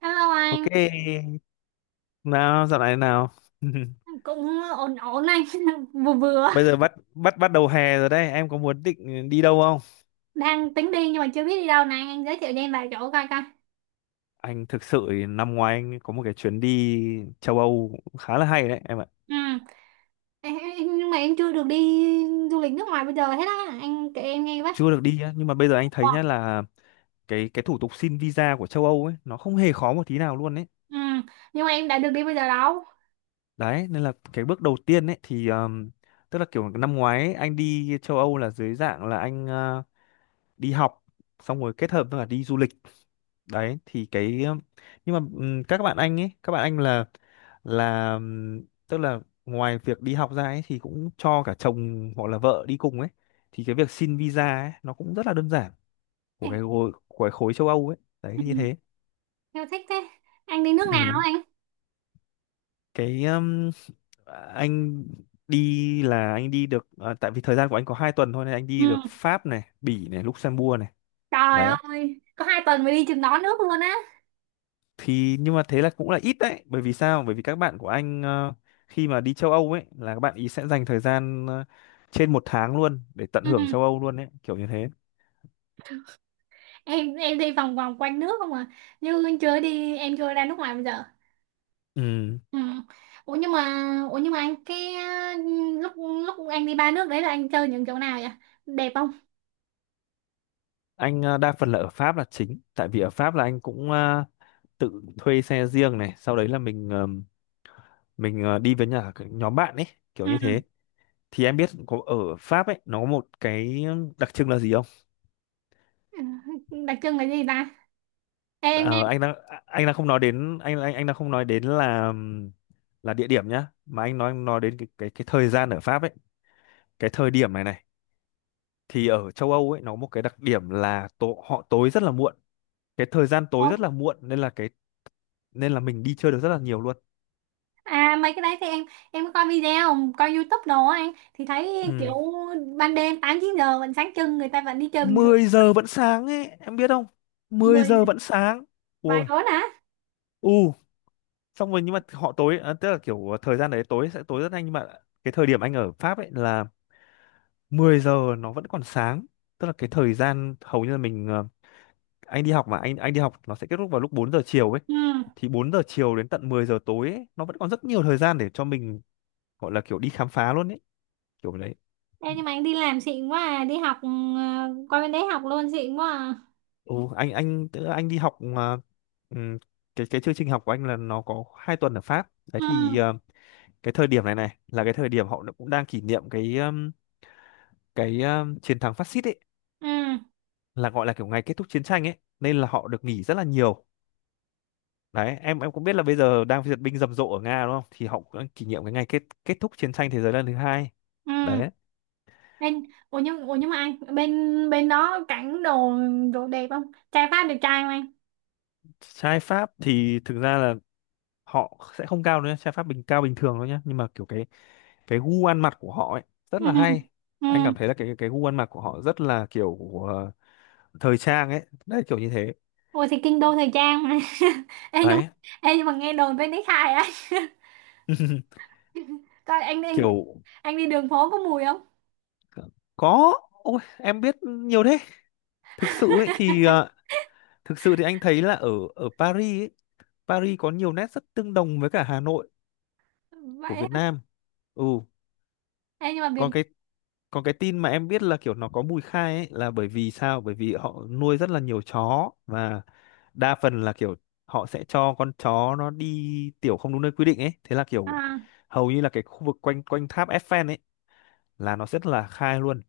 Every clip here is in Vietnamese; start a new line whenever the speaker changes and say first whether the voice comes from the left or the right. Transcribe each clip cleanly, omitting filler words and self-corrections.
right: Hello
left: Ok,
right: anh,
left: nào dạo này nào.
right: cũng ổn ổn anh, vừa vừa
left: Bây giờ bắt bắt bắt đầu hè rồi đấy, em có muốn định đi đâu không?
right: đang tính đi nhưng mà chưa biết đi đâu này, anh giới thiệu cho em vài chỗ coi coi.
left: Anh thực sự thì năm ngoái anh có một cái chuyến đi châu Âu cũng khá là hay đấy em ạ.
right: Ừ, nhưng mà em chưa được đi du lịch nước ngoài bây giờ hết á, anh kể em nghe với.
left: Chưa được đi á, nhưng mà bây giờ anh
right: Ồ,
left: thấy nhá là cái thủ tục xin visa của châu Âu ấy nó không hề khó một tí nào luôn đấy.
right: ừ, nhưng mà em đã được đi bây giờ đâu.
left: Đấy, nên là cái bước đầu tiên ấy thì tức là kiểu năm ngoái ấy, anh đi châu Âu là dưới dạng là anh đi học xong rồi kết hợp với cả đi du lịch đấy thì cái nhưng mà các bạn anh ấy các bạn anh là tức là ngoài việc đi học ra ấy thì cũng cho cả chồng hoặc là vợ đi cùng ấy thì cái việc xin visa ấy nó cũng rất là đơn giản của
right: Em,
left: cái khối của cái khối châu Âu ấy đấy
right: ừ,
left: như thế.
right: em thích thế. Anh đi nước nào
left: Ừm,
right: anh?
left: cái anh đi là anh đi được à, tại vì thời gian của anh có 2 tuần thôi nên anh
right: Ừ,
left: đi được Pháp này, Bỉ này, Luxembourg này
right: trời
left: đấy
right: ơi, có 2 tuần mới đi chừng đó nước luôn á.
left: thì nhưng mà thế là cũng là ít đấy. Bởi vì sao? Bởi vì các bạn của anh khi mà đi châu Âu ấy là các bạn ý sẽ dành thời gian trên 1 tháng luôn để tận
right: Ừ,
left: hưởng châu Âu luôn ấy, kiểu như thế.
right: em đi vòng vòng quanh nước không à, như chưa đi, em chưa ra nước ngoài bây giờ.
left: Ừ.
right: Ừ. Ủa nhưng mà, ủa nhưng mà anh cái lúc lúc anh đi ba nước đấy là anh chơi những chỗ nào vậy? Đẹp không?
left: anh đa phần là ở Pháp là chính, tại vì ở Pháp là anh cũng tự thuê xe riêng này, sau đấy là mình đi với nhà nhóm bạn ấy, kiểu
right: Ừ.
left: như thế. Thì em biết có ở Pháp ấy nó có một cái đặc trưng là gì không?
right: Ừ. Đặc trưng là gì ta? Ê, em nghe
left: Ờ, anh đang anh đang không nói đến anh đang không nói đến là địa điểm nhá, mà anh nói đến cái thời gian ở Pháp ấy, cái thời điểm này này. Thì ở châu Âu ấy nó có một cái đặc điểm là họ tối rất là muộn, cái thời gian tối
right: nói-
left: rất là muộn nên là cái nên là mình đi chơi được rất là nhiều luôn.
right: à, mấy cái đấy thì em có coi video, coi YouTube đồ á, anh thì thấy kiểu
left: Ừ.
right: ban đêm 8 9 giờ vẫn sáng trưng, người ta vẫn đi chơi bình thường.
left: Mười giờ vẫn sáng ấy em biết không? Mười
right: Mười
left: giờ vẫn sáng.
right: vài
left: Ôi,
right: bốn hả?
left: u, xong rồi nhưng mà họ tối à, tức là kiểu thời gian đấy tối sẽ tối rất nhanh, nhưng mà cái thời điểm anh ở Pháp ấy là 10 giờ nó vẫn còn sáng, tức là cái thời gian hầu như là anh đi học mà anh đi học nó sẽ kết thúc vào lúc 4 giờ chiều ấy,
right: Ừ.
left: thì 4 giờ chiều đến tận 10 giờ tối ấy, nó vẫn còn rất nhiều thời gian để cho mình gọi là kiểu đi khám phá luôn ấy, kiểu đấy.
right: Ê, nhưng mà anh đi làm xịn quá à, đi học qua bên đấy học luôn xịn quá à.
left: Ừ, anh tức là anh đi học mà ừm, cái chương trình học của anh là nó có 2 tuần ở Pháp đấy
right: Ừ.
left: thì cái thời điểm này này là cái thời điểm họ cũng đang kỷ niệm cái chiến thắng phát xít ấy,
right: Ừ.
left: là gọi là kiểu ngày kết thúc chiến tranh ấy nên là họ được nghỉ rất là nhiều. Đấy, em cũng biết là bây giờ đang duyệt binh rầm rộ ở Nga đúng không? Thì họ cũng kỷ niệm cái ngày kết kết thúc chiến tranh thế giới lần thứ hai.
right: Ừ.
left: Đấy.
right: bên ủa nhưng mà anh bên bên đó cảnh đồ đồ đẹp không? Trai Pháp đẹp trai không anh?
left: Trai Pháp thì thực ra là họ sẽ không cao nữa, trai Pháp cao bình thường thôi nhá, nhưng mà kiểu cái gu ăn mặc của họ ấy rất
right: Ừ,
left: là hay.
right: ừ.
left: Anh cảm thấy là cái gu ăn mặc của họ rất là kiểu ờ, thời trang ấy, đấy kiểu như thế.
right: Ủa thì kinh đô thời trang mà. ê nhưng
left: Đấy.
right: ê nhưng mà nghe đồn bên đấy khai á. Coi anh, anh
left: Kiểu
right: anh đi đường phố có mùi không?
left: có ôi em biết nhiều thế. Thực sự ấy thì thực sự thì anh thấy là ở ở Paris ấy, Paris có nhiều nét rất tương đồng với cả Hà Nội của
right: Vậy
left: Việt
right: hả?
left: Nam. Ừ,
right: Ê nhưng mà Việt
left: còn cái còn cái tin mà em biết là kiểu nó có mùi khai ấy là bởi vì sao? Bởi vì họ nuôi rất là nhiều chó và đa phần là kiểu họ sẽ cho con chó nó đi tiểu không đúng nơi quy định ấy. Thế là kiểu
right: à,
left: hầu như là cái khu vực quanh quanh tháp Eiffel ấy là nó rất là khai luôn,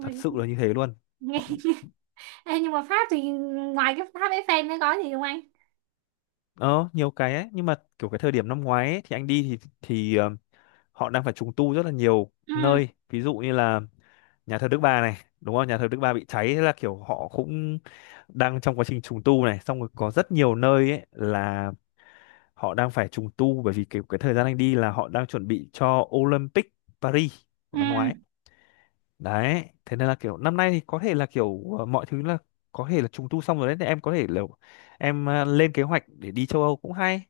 left: thật sự là như thế luôn.
right: nghe
left: Họ
right: ê nhưng mà Pháp thì ngoài cái Pháp Eiffel nó có gì không anh?
left: ờ nhiều cái ấy, nhưng mà kiểu cái thời điểm năm ngoái ấy, thì anh đi thì họ đang phải trùng tu rất là nhiều
right: Ừ,
left: nơi, ví dụ như là nhà thờ Đức Bà này đúng không? Nhà thờ Đức Bà bị cháy, thế là kiểu họ cũng đang trong quá trình trùng tu này, xong rồi có rất nhiều nơi ấy là họ đang phải trùng tu bởi vì cái thời gian anh đi là họ đang chuẩn bị cho Olympic Paris của
right: ừ.
left: năm ngoái đấy. Thế nên là kiểu năm nay thì có thể là kiểu mọi thứ là có thể là trùng tu xong rồi đấy. Thì em có thể là em lên kế hoạch để đi châu Âu cũng hay.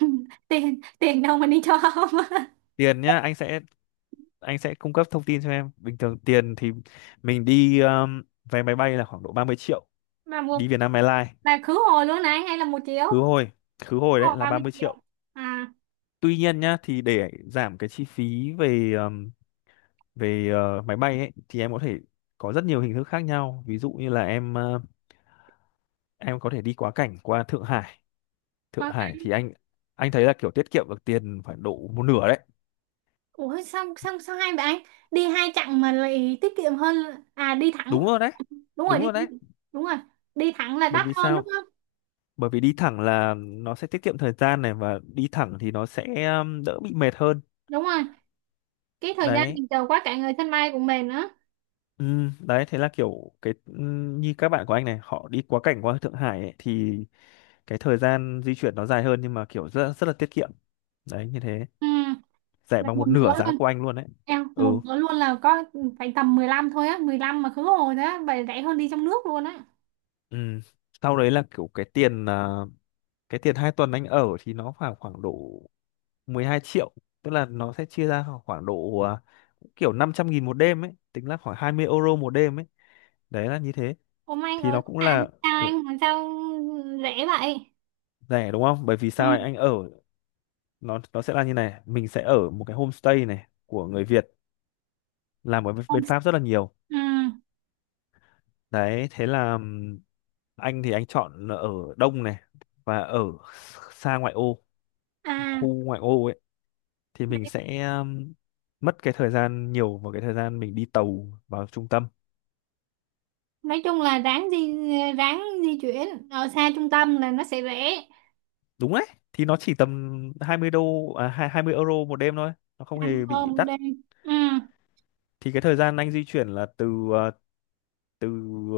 right: Tiền tiền đâu mà đi cho không?
left: Tiền nhá, anh sẽ cung cấp thông tin cho em. Bình thường tiền thì mình đi vé máy bay là khoảng độ 30 triệu,
right: Mà một
left: đi Vietnam Airlines
right: là khứ hồi luôn này hay là một triệu?
left: khứ hồi. Khứ hồi
right: Khứ
left: đấy
right: hồi
left: là
right: ba
left: ba
right: mươi
left: mươi
right: triệu
left: triệu
right: à?
left: tuy nhiên nhá, thì để giảm cái chi phí về về ờ, máy bay ấy thì em có thể có rất nhiều hình thức khác nhau, ví dụ như là em có thể đi quá cảnh qua Thượng Hải. Thượng Hải thì anh thấy là kiểu tiết kiệm được tiền phải độ một nửa đấy.
right: Ủa sao sao sao hai bạn đi hai chặng mà lại tiết kiệm hơn? À, đi thẳng.
left: Đúng rồi đấy.
right: Đúng rồi,
left: Đúng
right: đi,
left: rồi đấy.
right: đúng rồi, đi thẳng là
left: Bởi
right: đắt
left: vì
right: hơn đúng
left: sao?
right: không?
left: Bởi vì đi thẳng là nó sẽ tiết kiệm thời gian này, và đi thẳng thì nó sẽ đỡ bị mệt hơn.
right: Đúng rồi, cái thời gian
left: Đấy,
right: mình chờ quá cả người sân bay của mình nữa.
left: ừ, đấy thế là kiểu cái như các bạn của anh này họ đi quá cảnh qua Thượng Hải ấy, thì cái thời gian di chuyển nó dài hơn nhưng mà kiểu rất rất là tiết kiệm. Đấy như thế,
right: Ừ,
left: rẻ
right: là
left: bằng
right: một
left: một
right: nửa
left: nửa giá
right: luôn
left: của anh luôn đấy.
right: em, một
left: Ừ.
right: nửa luôn là có phải tầm 15 thôi á, 15 mà khứ hồi đó vậy rẻ hơn đi trong nước luôn á.
left: Ừ. Sau đấy là kiểu cái tiền 2 tuần anh ở thì nó khoảng khoảng độ 12 triệu, tức là nó sẽ chia ra khoảng khoảng độ à, kiểu 500 nghìn một đêm ấy, tính là khoảng 20 euro một đêm ấy. Đấy là như thế,
right: Ôm anh
left: thì
right: ở
left: nó
right: khách
left: cũng
right: sạn
left: là
right: sao anh, mà sao rẻ vậy?
left: rẻ đúng không? Bởi vì
right: Ừ.
left: sao? Anh ở nó sẽ là như này, mình sẽ ở một cái homestay này của người Việt làm ở
right: Không.
left: bên Pháp rất là nhiều.
right: Ừ.
left: Đấy thế là anh thì anh chọn là ở đông này và ở xa ngoại ô,
right: À,
left: khu ngoại ô ấy, thì mình sẽ mất cái thời gian nhiều vào cái thời gian mình đi tàu vào trung tâm.
right: nói chung là ráng di chuyển ở xa trung tâm là nó sẽ rẻ.
left: Đúng đấy, thì nó chỉ tầm 20 đô à, 20 euro một đêm thôi, nó không
right: Ăn
left: hề bị
right: cơm
left: đắt.
right: đi. Ừ.
left: Thì cái thời gian anh di chuyển là từ ờ, từ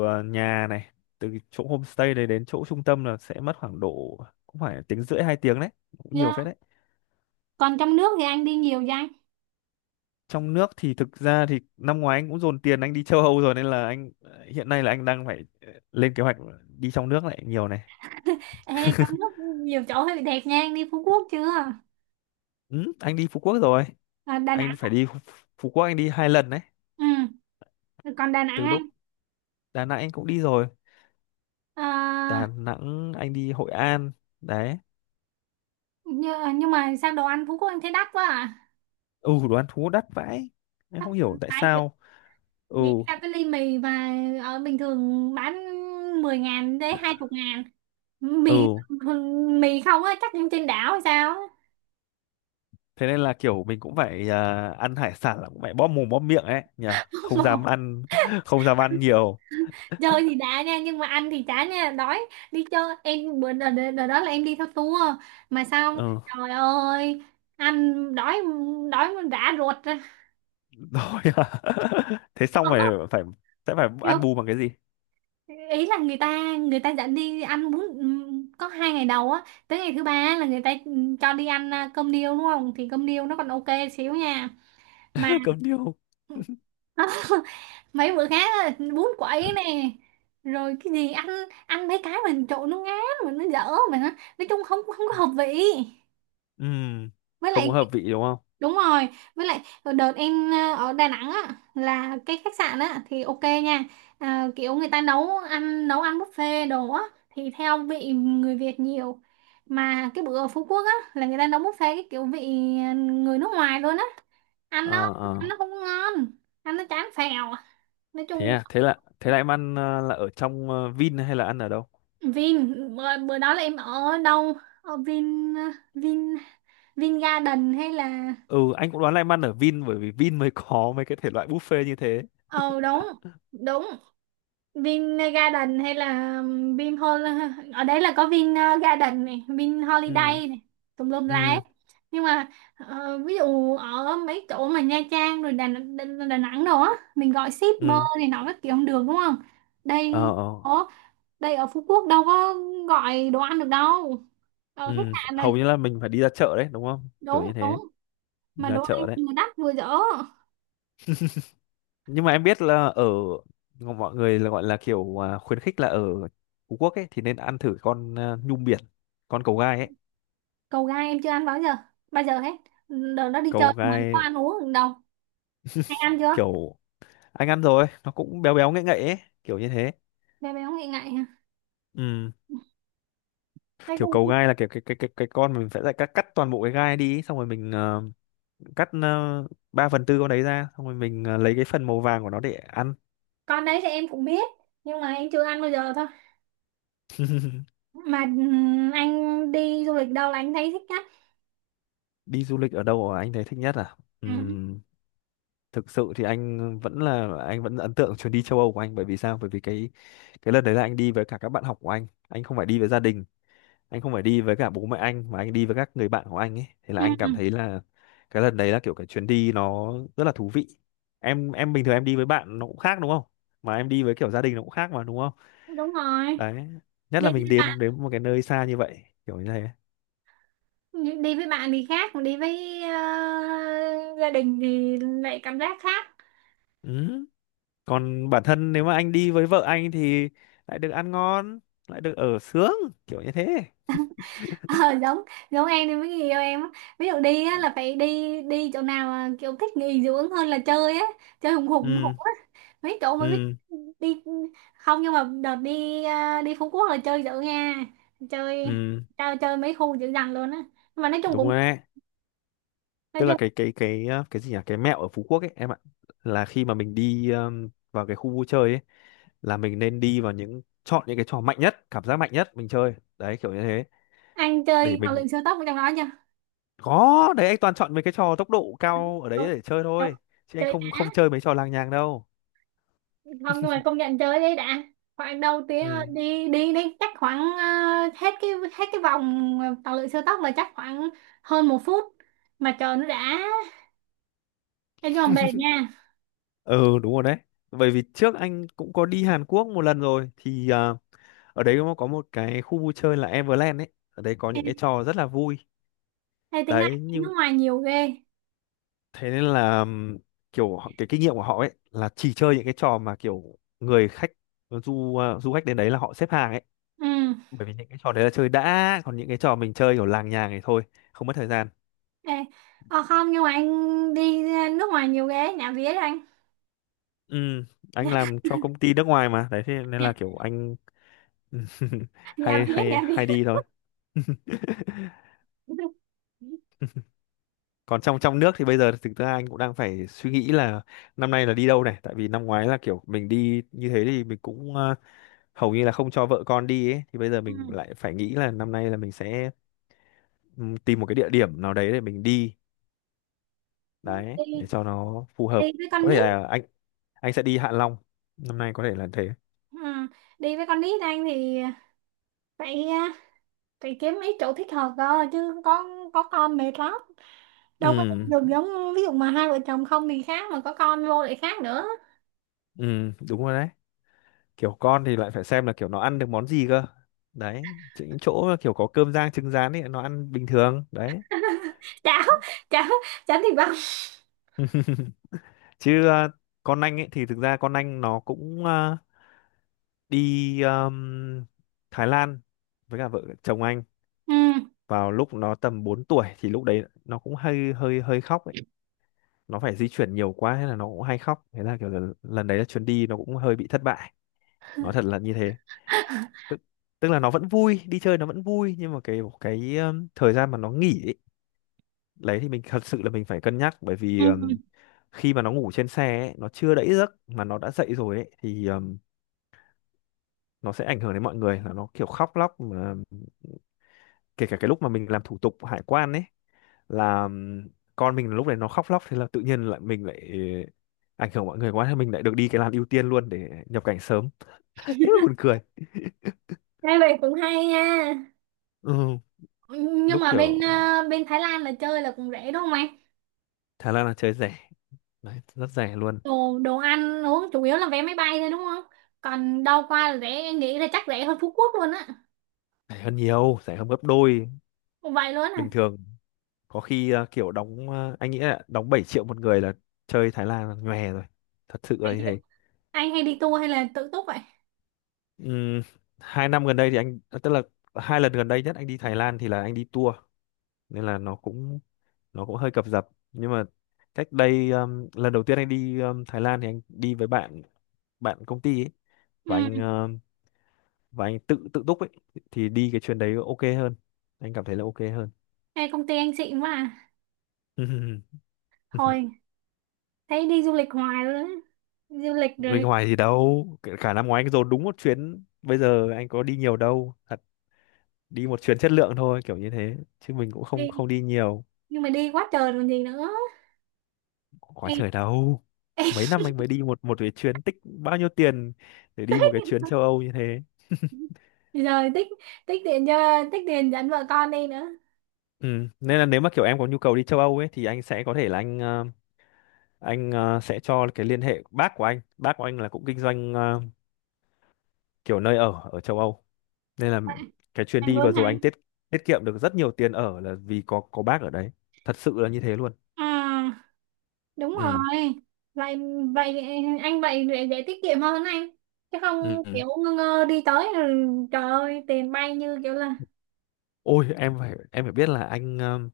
left: ờ, nhà này, từ cái chỗ homestay đấy đến chỗ trung tâm là sẽ mất khoảng độ cũng phải tiếng rưỡi hai tiếng đấy, cũng nhiều
right: Yeah.
left: phết đấy.
right: Còn trong nước thì anh đi nhiều vậy?
left: Trong nước thì thực ra thì năm ngoái anh cũng dồn tiền anh đi châu Âu rồi, nên là anh hiện nay là anh đang phải lên kế hoạch đi trong nước lại nhiều này.
right: Ê, trong nước nhiều chỗ thì đẹp nha, anh đi Phú Quốc chưa?
left: Ừ, anh đi Phú Quốc rồi.
right: À, Đà
left: Anh
right: Nẵng.
left: phải đi, Phú Quốc anh đi hai lần đấy.
right: Ừ, còn Đà Nẵng
left: Từ
right: anh
left: lúc Đà Nẵng anh cũng đi rồi,
right: à?
left: Đà Nẵng anh đi Hội An đấy.
right: Nhưng mà sao đồ ăn Phú Quốc anh thấy đắt quá à?
left: Ừ, đồ ăn thú đắt vãi, anh
right: Đắt
left: không hiểu tại
right: phải chứ.
left: sao. Ừ.
right: Nghĩ ra cái ly mì mà ở bình thường bán 10.000 đến 20 ngàn mì.
left: Ừ,
right: Mì không á chắc trên đảo hay sao á.
left: thế nên là kiểu mình cũng phải à, ăn hải sản là cũng phải bóp mồm bóp miệng ấy nhỉ, không dám ăn không dám ăn nhiều.
right: Chơi thì đã nha nhưng mà ăn thì chả nha, đói. Đi chơi em bữa đợt đó là em đi theo tour, mà sao
left: Ừ
right: trời ơi, ăn đói, đói mà rã ruột ra.
left: rồi à. Thế xong phải phải sẽ phải
right: Kiểu,
left: ăn bù bằng cái gì.
right: ý là người ta dẫn đi ăn bún, có 2 ngày đầu á, tới ngày thứ ba á là người ta cho đi ăn cơm điêu đúng không, thì cơm điêu nó còn ok xíu nha, mà
left: Cơm điêu.
right: mấy bữa khác á, bún quậy nè, rồi cái gì ăn ăn mấy cái mình trộn nó ngán mà nó dở mà nói chung không không có hợp vị.
left: Ừm,
right: Với
left: Không có
right: lại
left: hợp vị đúng không?
right: đúng rồi, với lại đợt em ở Đà Nẵng á là cái khách sạn á thì ok nha, à, kiểu người ta nấu ăn buffet đồ á thì theo vị người Việt nhiều. Mà cái bữa ở Phú Quốc á là người ta nấu buffet cái kiểu vị người nước ngoài luôn á, ăn nó
left: ờ
right: ăn
left: ờ
right: nó không ngon, ăn nó chán phèo nói chung.
left: Thế là em ăn là ở trong Vin hay là ăn ở đâu?
right: Vin bữa đó là em ở đâu, ở Vin Vin Vin Garden hay là,
left: Ừ, anh cũng đoán là em ăn ở Vin bởi vì Vin mới có mấy cái thể loại buffet như thế.
right: ờ đúng đúng, Vin Garden hay là Vin Hol, ở đấy là có Vin Garden này, Vin
left: ừ
right: Holiday này, tùm lum la
left: ừ
right: hết. Nhưng mà ví dụ ở mấy chỗ mà Nha Trang rồi Đà Nẵng đồ á, mình gọi shipper
left: ừ
right: này nọ các kiểu không được đúng không?
left: ờ
right: Đây,
left: ờ
right: ở đây ở Phú Quốc đâu có gọi đồ ăn được đâu. Ở khách
left: ừ,
right: sạn là
left: hầu như là mình phải đi ra chợ đấy đúng không, kiểu
right: đúng
left: như thế.
right: đúng,
left: Đi
right: mà
left: ra
right: đồ ăn
left: chợ đấy.
right: vừa đắt vừa dở.
left: Nhưng mà em biết là ở, mọi người là gọi là kiểu khuyến khích là ở Phú Quốc ấy thì nên ăn thử con nhum biển, con cầu gai ấy.
right: Cầu gai em chưa ăn bao giờ hết. Đợt đó đi chơi
left: Cầu
right: mà có
left: gai
right: ăn uống được đâu. Hay ăn chưa?
left: kiểu anh ăn rồi nó cũng béo béo ngậy ngậy ấy, kiểu như thế.
right: Bé bé không nghĩ ngại
left: Ừ,
right: nói
left: kiểu
right: chung,
left: cầu gai là kiểu cái con mình sẽ lại cắt cắt toàn bộ cái gai đi xong rồi mình cắt 3 phần tư con đấy ra xong rồi mình lấy cái phần màu vàng của nó để ăn.
right: con đấy thì em cũng biết nhưng mà em chưa ăn bao giờ thôi. Mà anh đi du lịch đâu là anh thấy thích nhất?
left: Đi du lịch ở đâu mà anh thấy thích nhất à?
right: Ừ.
left: Thực sự thì anh vẫn ấn tượng chuyến đi châu Âu của anh, bởi vì sao, bởi vì cái lần đấy là anh đi với cả các bạn học của anh không phải đi với gia đình, anh không phải đi với cả bố mẹ anh mà anh đi với các người bạn của anh ấy, thế là
right: Ừ.
left: anh cảm thấy là cái lần đấy là kiểu cái chuyến đi nó rất là thú vị. Em bình thường em đi với bạn nó cũng khác đúng không, mà em đi với kiểu gia đình nó cũng khác mà đúng không.
right: Đúng rồi,
left: Đấy, nhất
right: đi
left: là mình
right: với bạn,
left: đến đến một cái nơi xa như vậy kiểu như thế.
right: đi với bạn thì khác, còn đi với gia đình thì lại cảm giác khác.
left: Ừ. Còn bản thân nếu mà anh đi với vợ anh thì lại được ăn ngon, lại được ở sướng, kiểu như thế.
right: Ờ, giống giống em thì mới người yêu em á. Ví dụ đi á, là phải đi đi chỗ nào mà kiểu thích nghỉ dưỡng hơn là chơi á, chơi hùng hục
left: ừ
right: á, mấy chỗ mà thích
left: ừ
right: đi. Không, nhưng mà đợt đi Phú Quốc là chơi dữ nha, chơi
left: ừ,
right: chơi chơi mấy khu dữ dằn luôn á, nhưng mà nói chung
left: đúng
right: cũng,
left: rồi đấy.
right: nói
left: Tức là
right: chung
left: cái cái gì nhỉ, cái mẹo ở Phú Quốc ấy em ạ, là khi mà mình đi vào cái khu vui chơi ấy là mình nên đi vào chọn những cái trò mạnh nhất, cảm giác mạnh nhất mình chơi đấy, kiểu như thế.
right: anh
left: Để
right: chơi tàu
left: mình,
right: lượn siêu tốc ở trong đó chưa?
left: có đấy, anh toàn chọn mấy cái trò tốc độ cao ở đấy
right: Đúng
left: để chơi
right: đúng,
left: thôi, chứ anh
right: chơi
left: không
right: đã.
left: không chơi mấy trò làng nhàng đâu.
right: Không, nhưng mà công nhận chơi đấy đã khoảng đầu tiếng.
left: ừ
right: Đi đi đi chắc khoảng hết cái vòng tàu lượn siêu tốc là chắc khoảng hơn 1 phút mà chờ nó đã em, nhưng mà mệt nha.
left: ừ đúng rồi đấy. Bởi vì trước anh cũng có đi Hàn Quốc một lần rồi thì ở đấy nó có một cái khu vui chơi là Everland ấy, ở đấy có
right: Ê,
left: những cái trò rất là vui.
right: ê tính ra
left: Đấy
right: anh
left: nhưng
right: nước ngoài nhiều ghê.
left: thế nên là kiểu cái kinh nghiệm của họ ấy là chỉ chơi những cái trò mà kiểu người khách du khách đến đấy là họ xếp hàng ấy,
right: Ừ.
left: bởi vì những cái trò đấy là chơi đã, còn những cái trò mình chơi kiểu làng nhàng này thôi, không mất thời gian.
right: ê ờ không, nhưng mà anh đi nước ngoài nhiều ghê nhà vía đó anh.
left: Ừ, anh
right: nhà,
left: làm cho công ty nước ngoài mà đấy, thế nên
right: nhà,
left: là kiểu anh
right: Nhà
left: hay
right: vía
left: hay
right: nhà vía.
left: hay đi thôi. Còn trong trong nước thì bây giờ thực ra anh cũng đang phải suy nghĩ là năm nay là đi đâu này, tại vì năm ngoái là kiểu mình đi như thế thì mình cũng hầu như là không cho vợ con đi ấy, thì bây giờ
right: Ừ.
left: mình lại phải nghĩ là năm nay là mình sẽ tìm một cái địa điểm nào đấy để mình đi, đấy
right: đi
left: để cho nó phù
right: đi
left: hợp.
right: với con
left: Có thể
right: nít.
left: là anh sẽ đi Hạ Long, năm nay có thể là thế.
right: Ừ. Đi với con nít anh thì phải ờ, phải kiếm mấy chỗ thích hợp cơ, chứ có con mệt lắm, đâu có
left: ừ
right: đem được. Giống ví dụ mà hai vợ chồng không thì khác, mà có con vô lại khác nữa.
left: ừ đúng rồi đấy. Kiểu con thì lại phải xem là kiểu nó ăn được món gì cơ, đấy, những chỗ mà kiểu có cơm rang trứng rán ấy nó ăn bình thường đấy.
right: Cháo,
left: Có-
right: cháo, cháo thịt băm.
left: chứ con anh ấy thì thực ra con anh nó cũng đi Thái Lan với cả vợ chồng anh
right: Ừ,
left: vào lúc nó tầm 4 tuổi, thì lúc đấy nó cũng hơi hơi hơi khóc ấy, nó phải di chuyển nhiều quá hay là nó cũng hay khóc, thế là kiểu là lần đấy là chuyến đi nó cũng hơi bị thất bại, nói thật là như thế. tức, Tức là nó vẫn vui đi chơi, nó vẫn vui, nhưng mà cái thời gian mà nó nghỉ đấy thì mình thật sự là mình phải cân nhắc, bởi vì
right: ừ.
left: khi mà nó ngủ trên xe ấy, nó chưa đẫy giấc mà nó đã dậy rồi ấy, thì nó sẽ ảnh hưởng đến mọi người, là nó kiểu khóc lóc mà kể cả cái lúc mà mình làm thủ tục hải quan ấy, là con mình lúc này nó khóc lóc, thế là tự nhiên lại mình lại ảnh hưởng mọi người quá, thế mình lại được đi cái làn ưu tiên luôn để nhập cảnh sớm. Thế mà buồn cười.
right: Nghe vậy cũng hay nha,
left: ừ,
right: nhưng
left: lúc
right: mà
left: kiểu
right: bên Thái Lan là chơi là cũng rẻ đúng không em?
left: Thái Lan là chơi rẻ đấy, rất rẻ luôn.
right: Đồ đồ ăn uống chủ yếu là vé máy bay thôi đúng không? Còn đâu qua là rẻ, em nghĩ là chắc rẻ hơn Phú Quốc luôn á.
left: Rẻ hơn nhiều, rẻ hơn gấp đôi
right: Vậy luôn à?
left: bình thường. Có khi kiểu đóng anh nghĩ là đóng 7 triệu một người là chơi Thái Lan là nhòe rồi, thật sự là
right: Hay
left: như
right: chưa?
left: thế.
right: Anh hay đi tour hay là tự túc vậy?
left: Ừm, Hai năm gần đây thì anh tức là hai lần gần đây nhất anh đi Thái Lan thì là anh đi tour, nên là nó cũng hơi cập dập. Nhưng mà cách đây lần đầu tiên anh đi Thái Lan thì anh đi với bạn, bạn công ty ấy, và
right: Ừ,
left: anh tự tự túc ấy, thì đi cái chuyến đấy ok hơn, anh cảm thấy là ok
right: hay công ty anh xịn quá à,
left: hơn.
right: thôi thấy đi du lịch hoài luôn á, du lịch
left: Bên
right: rồi.
left: ngoài thì đâu, cả cả năm ngoái anh dồn đúng một chuyến, bây giờ anh có đi nhiều đâu, thật, đi một chuyến chất lượng thôi kiểu như thế, chứ mình cũng không
right: Đi,
left: không đi nhiều.
right: nhưng mà đi quá trời còn gì nữa.
left: Quá trời đâu, mấy năm anh mới đi một một cái chuyến, tích bao nhiêu tiền để đi một cái chuyến châu Âu như thế.
right: Rồi tích, tích tiền cho tích tiền dẫn vợ con đi nữa.
left: Ừ, nên là nếu mà kiểu em có nhu cầu đi châu Âu ấy thì anh sẽ có thể là anh sẽ cho cái liên hệ bác của anh, bác của anh là cũng kinh doanh kiểu nơi ở ở châu Âu, nên là cái chuyến
right: Anh
left: đi vừa
right: muốn ha.
left: rồi anh tiết tiết kiệm được rất nhiều tiền ở, là vì có bác ở đấy, thật sự là như thế luôn.
right: À, đúng rồi,
left: ừ
right: vậy vậy anh vậy để tiết kiệm hơn anh, chứ không
left: ừ.
right: kiểu ngơ ngơ đi tới rồi, trời ơi tiền bay như kiểu là.
left: Ôi em phải biết là anh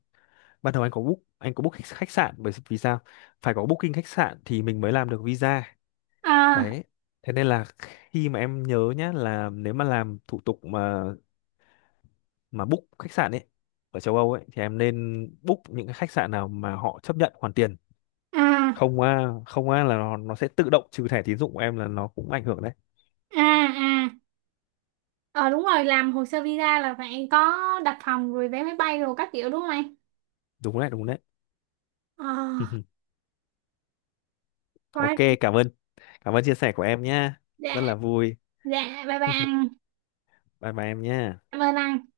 left: ban đầu anh có book khách khách sạn, bởi vì sao, phải có booking khách sạn thì mình mới làm được visa.
right: à
left: Đấy, thế nên là khi mà em nhớ nhá, là nếu mà làm thủ tục mà book khách sạn ấy ở châu Âu ấy, thì em nên book những cái khách sạn nào mà họ chấp nhận hoàn tiền.
right: à
left: Không á, không á là nó sẽ tự động trừ thẻ tín dụng của em, là nó cũng ảnh hưởng đấy.
right: à à ờ Đúng rồi, làm hồ sơ visa là phải có đặt phòng rồi vé máy bay rồi các kiểu đúng không anh?
left: Đúng đấy, đúng đấy.
right: ờ
left: Ok,
right: Quá
left: cảm ơn, cảm ơn chia sẻ của em nhá, rất
right: đã.
left: là vui.
right: Dạ bye bye anh.
left: Bye bye em nhá.
right: Cảm ơn anh.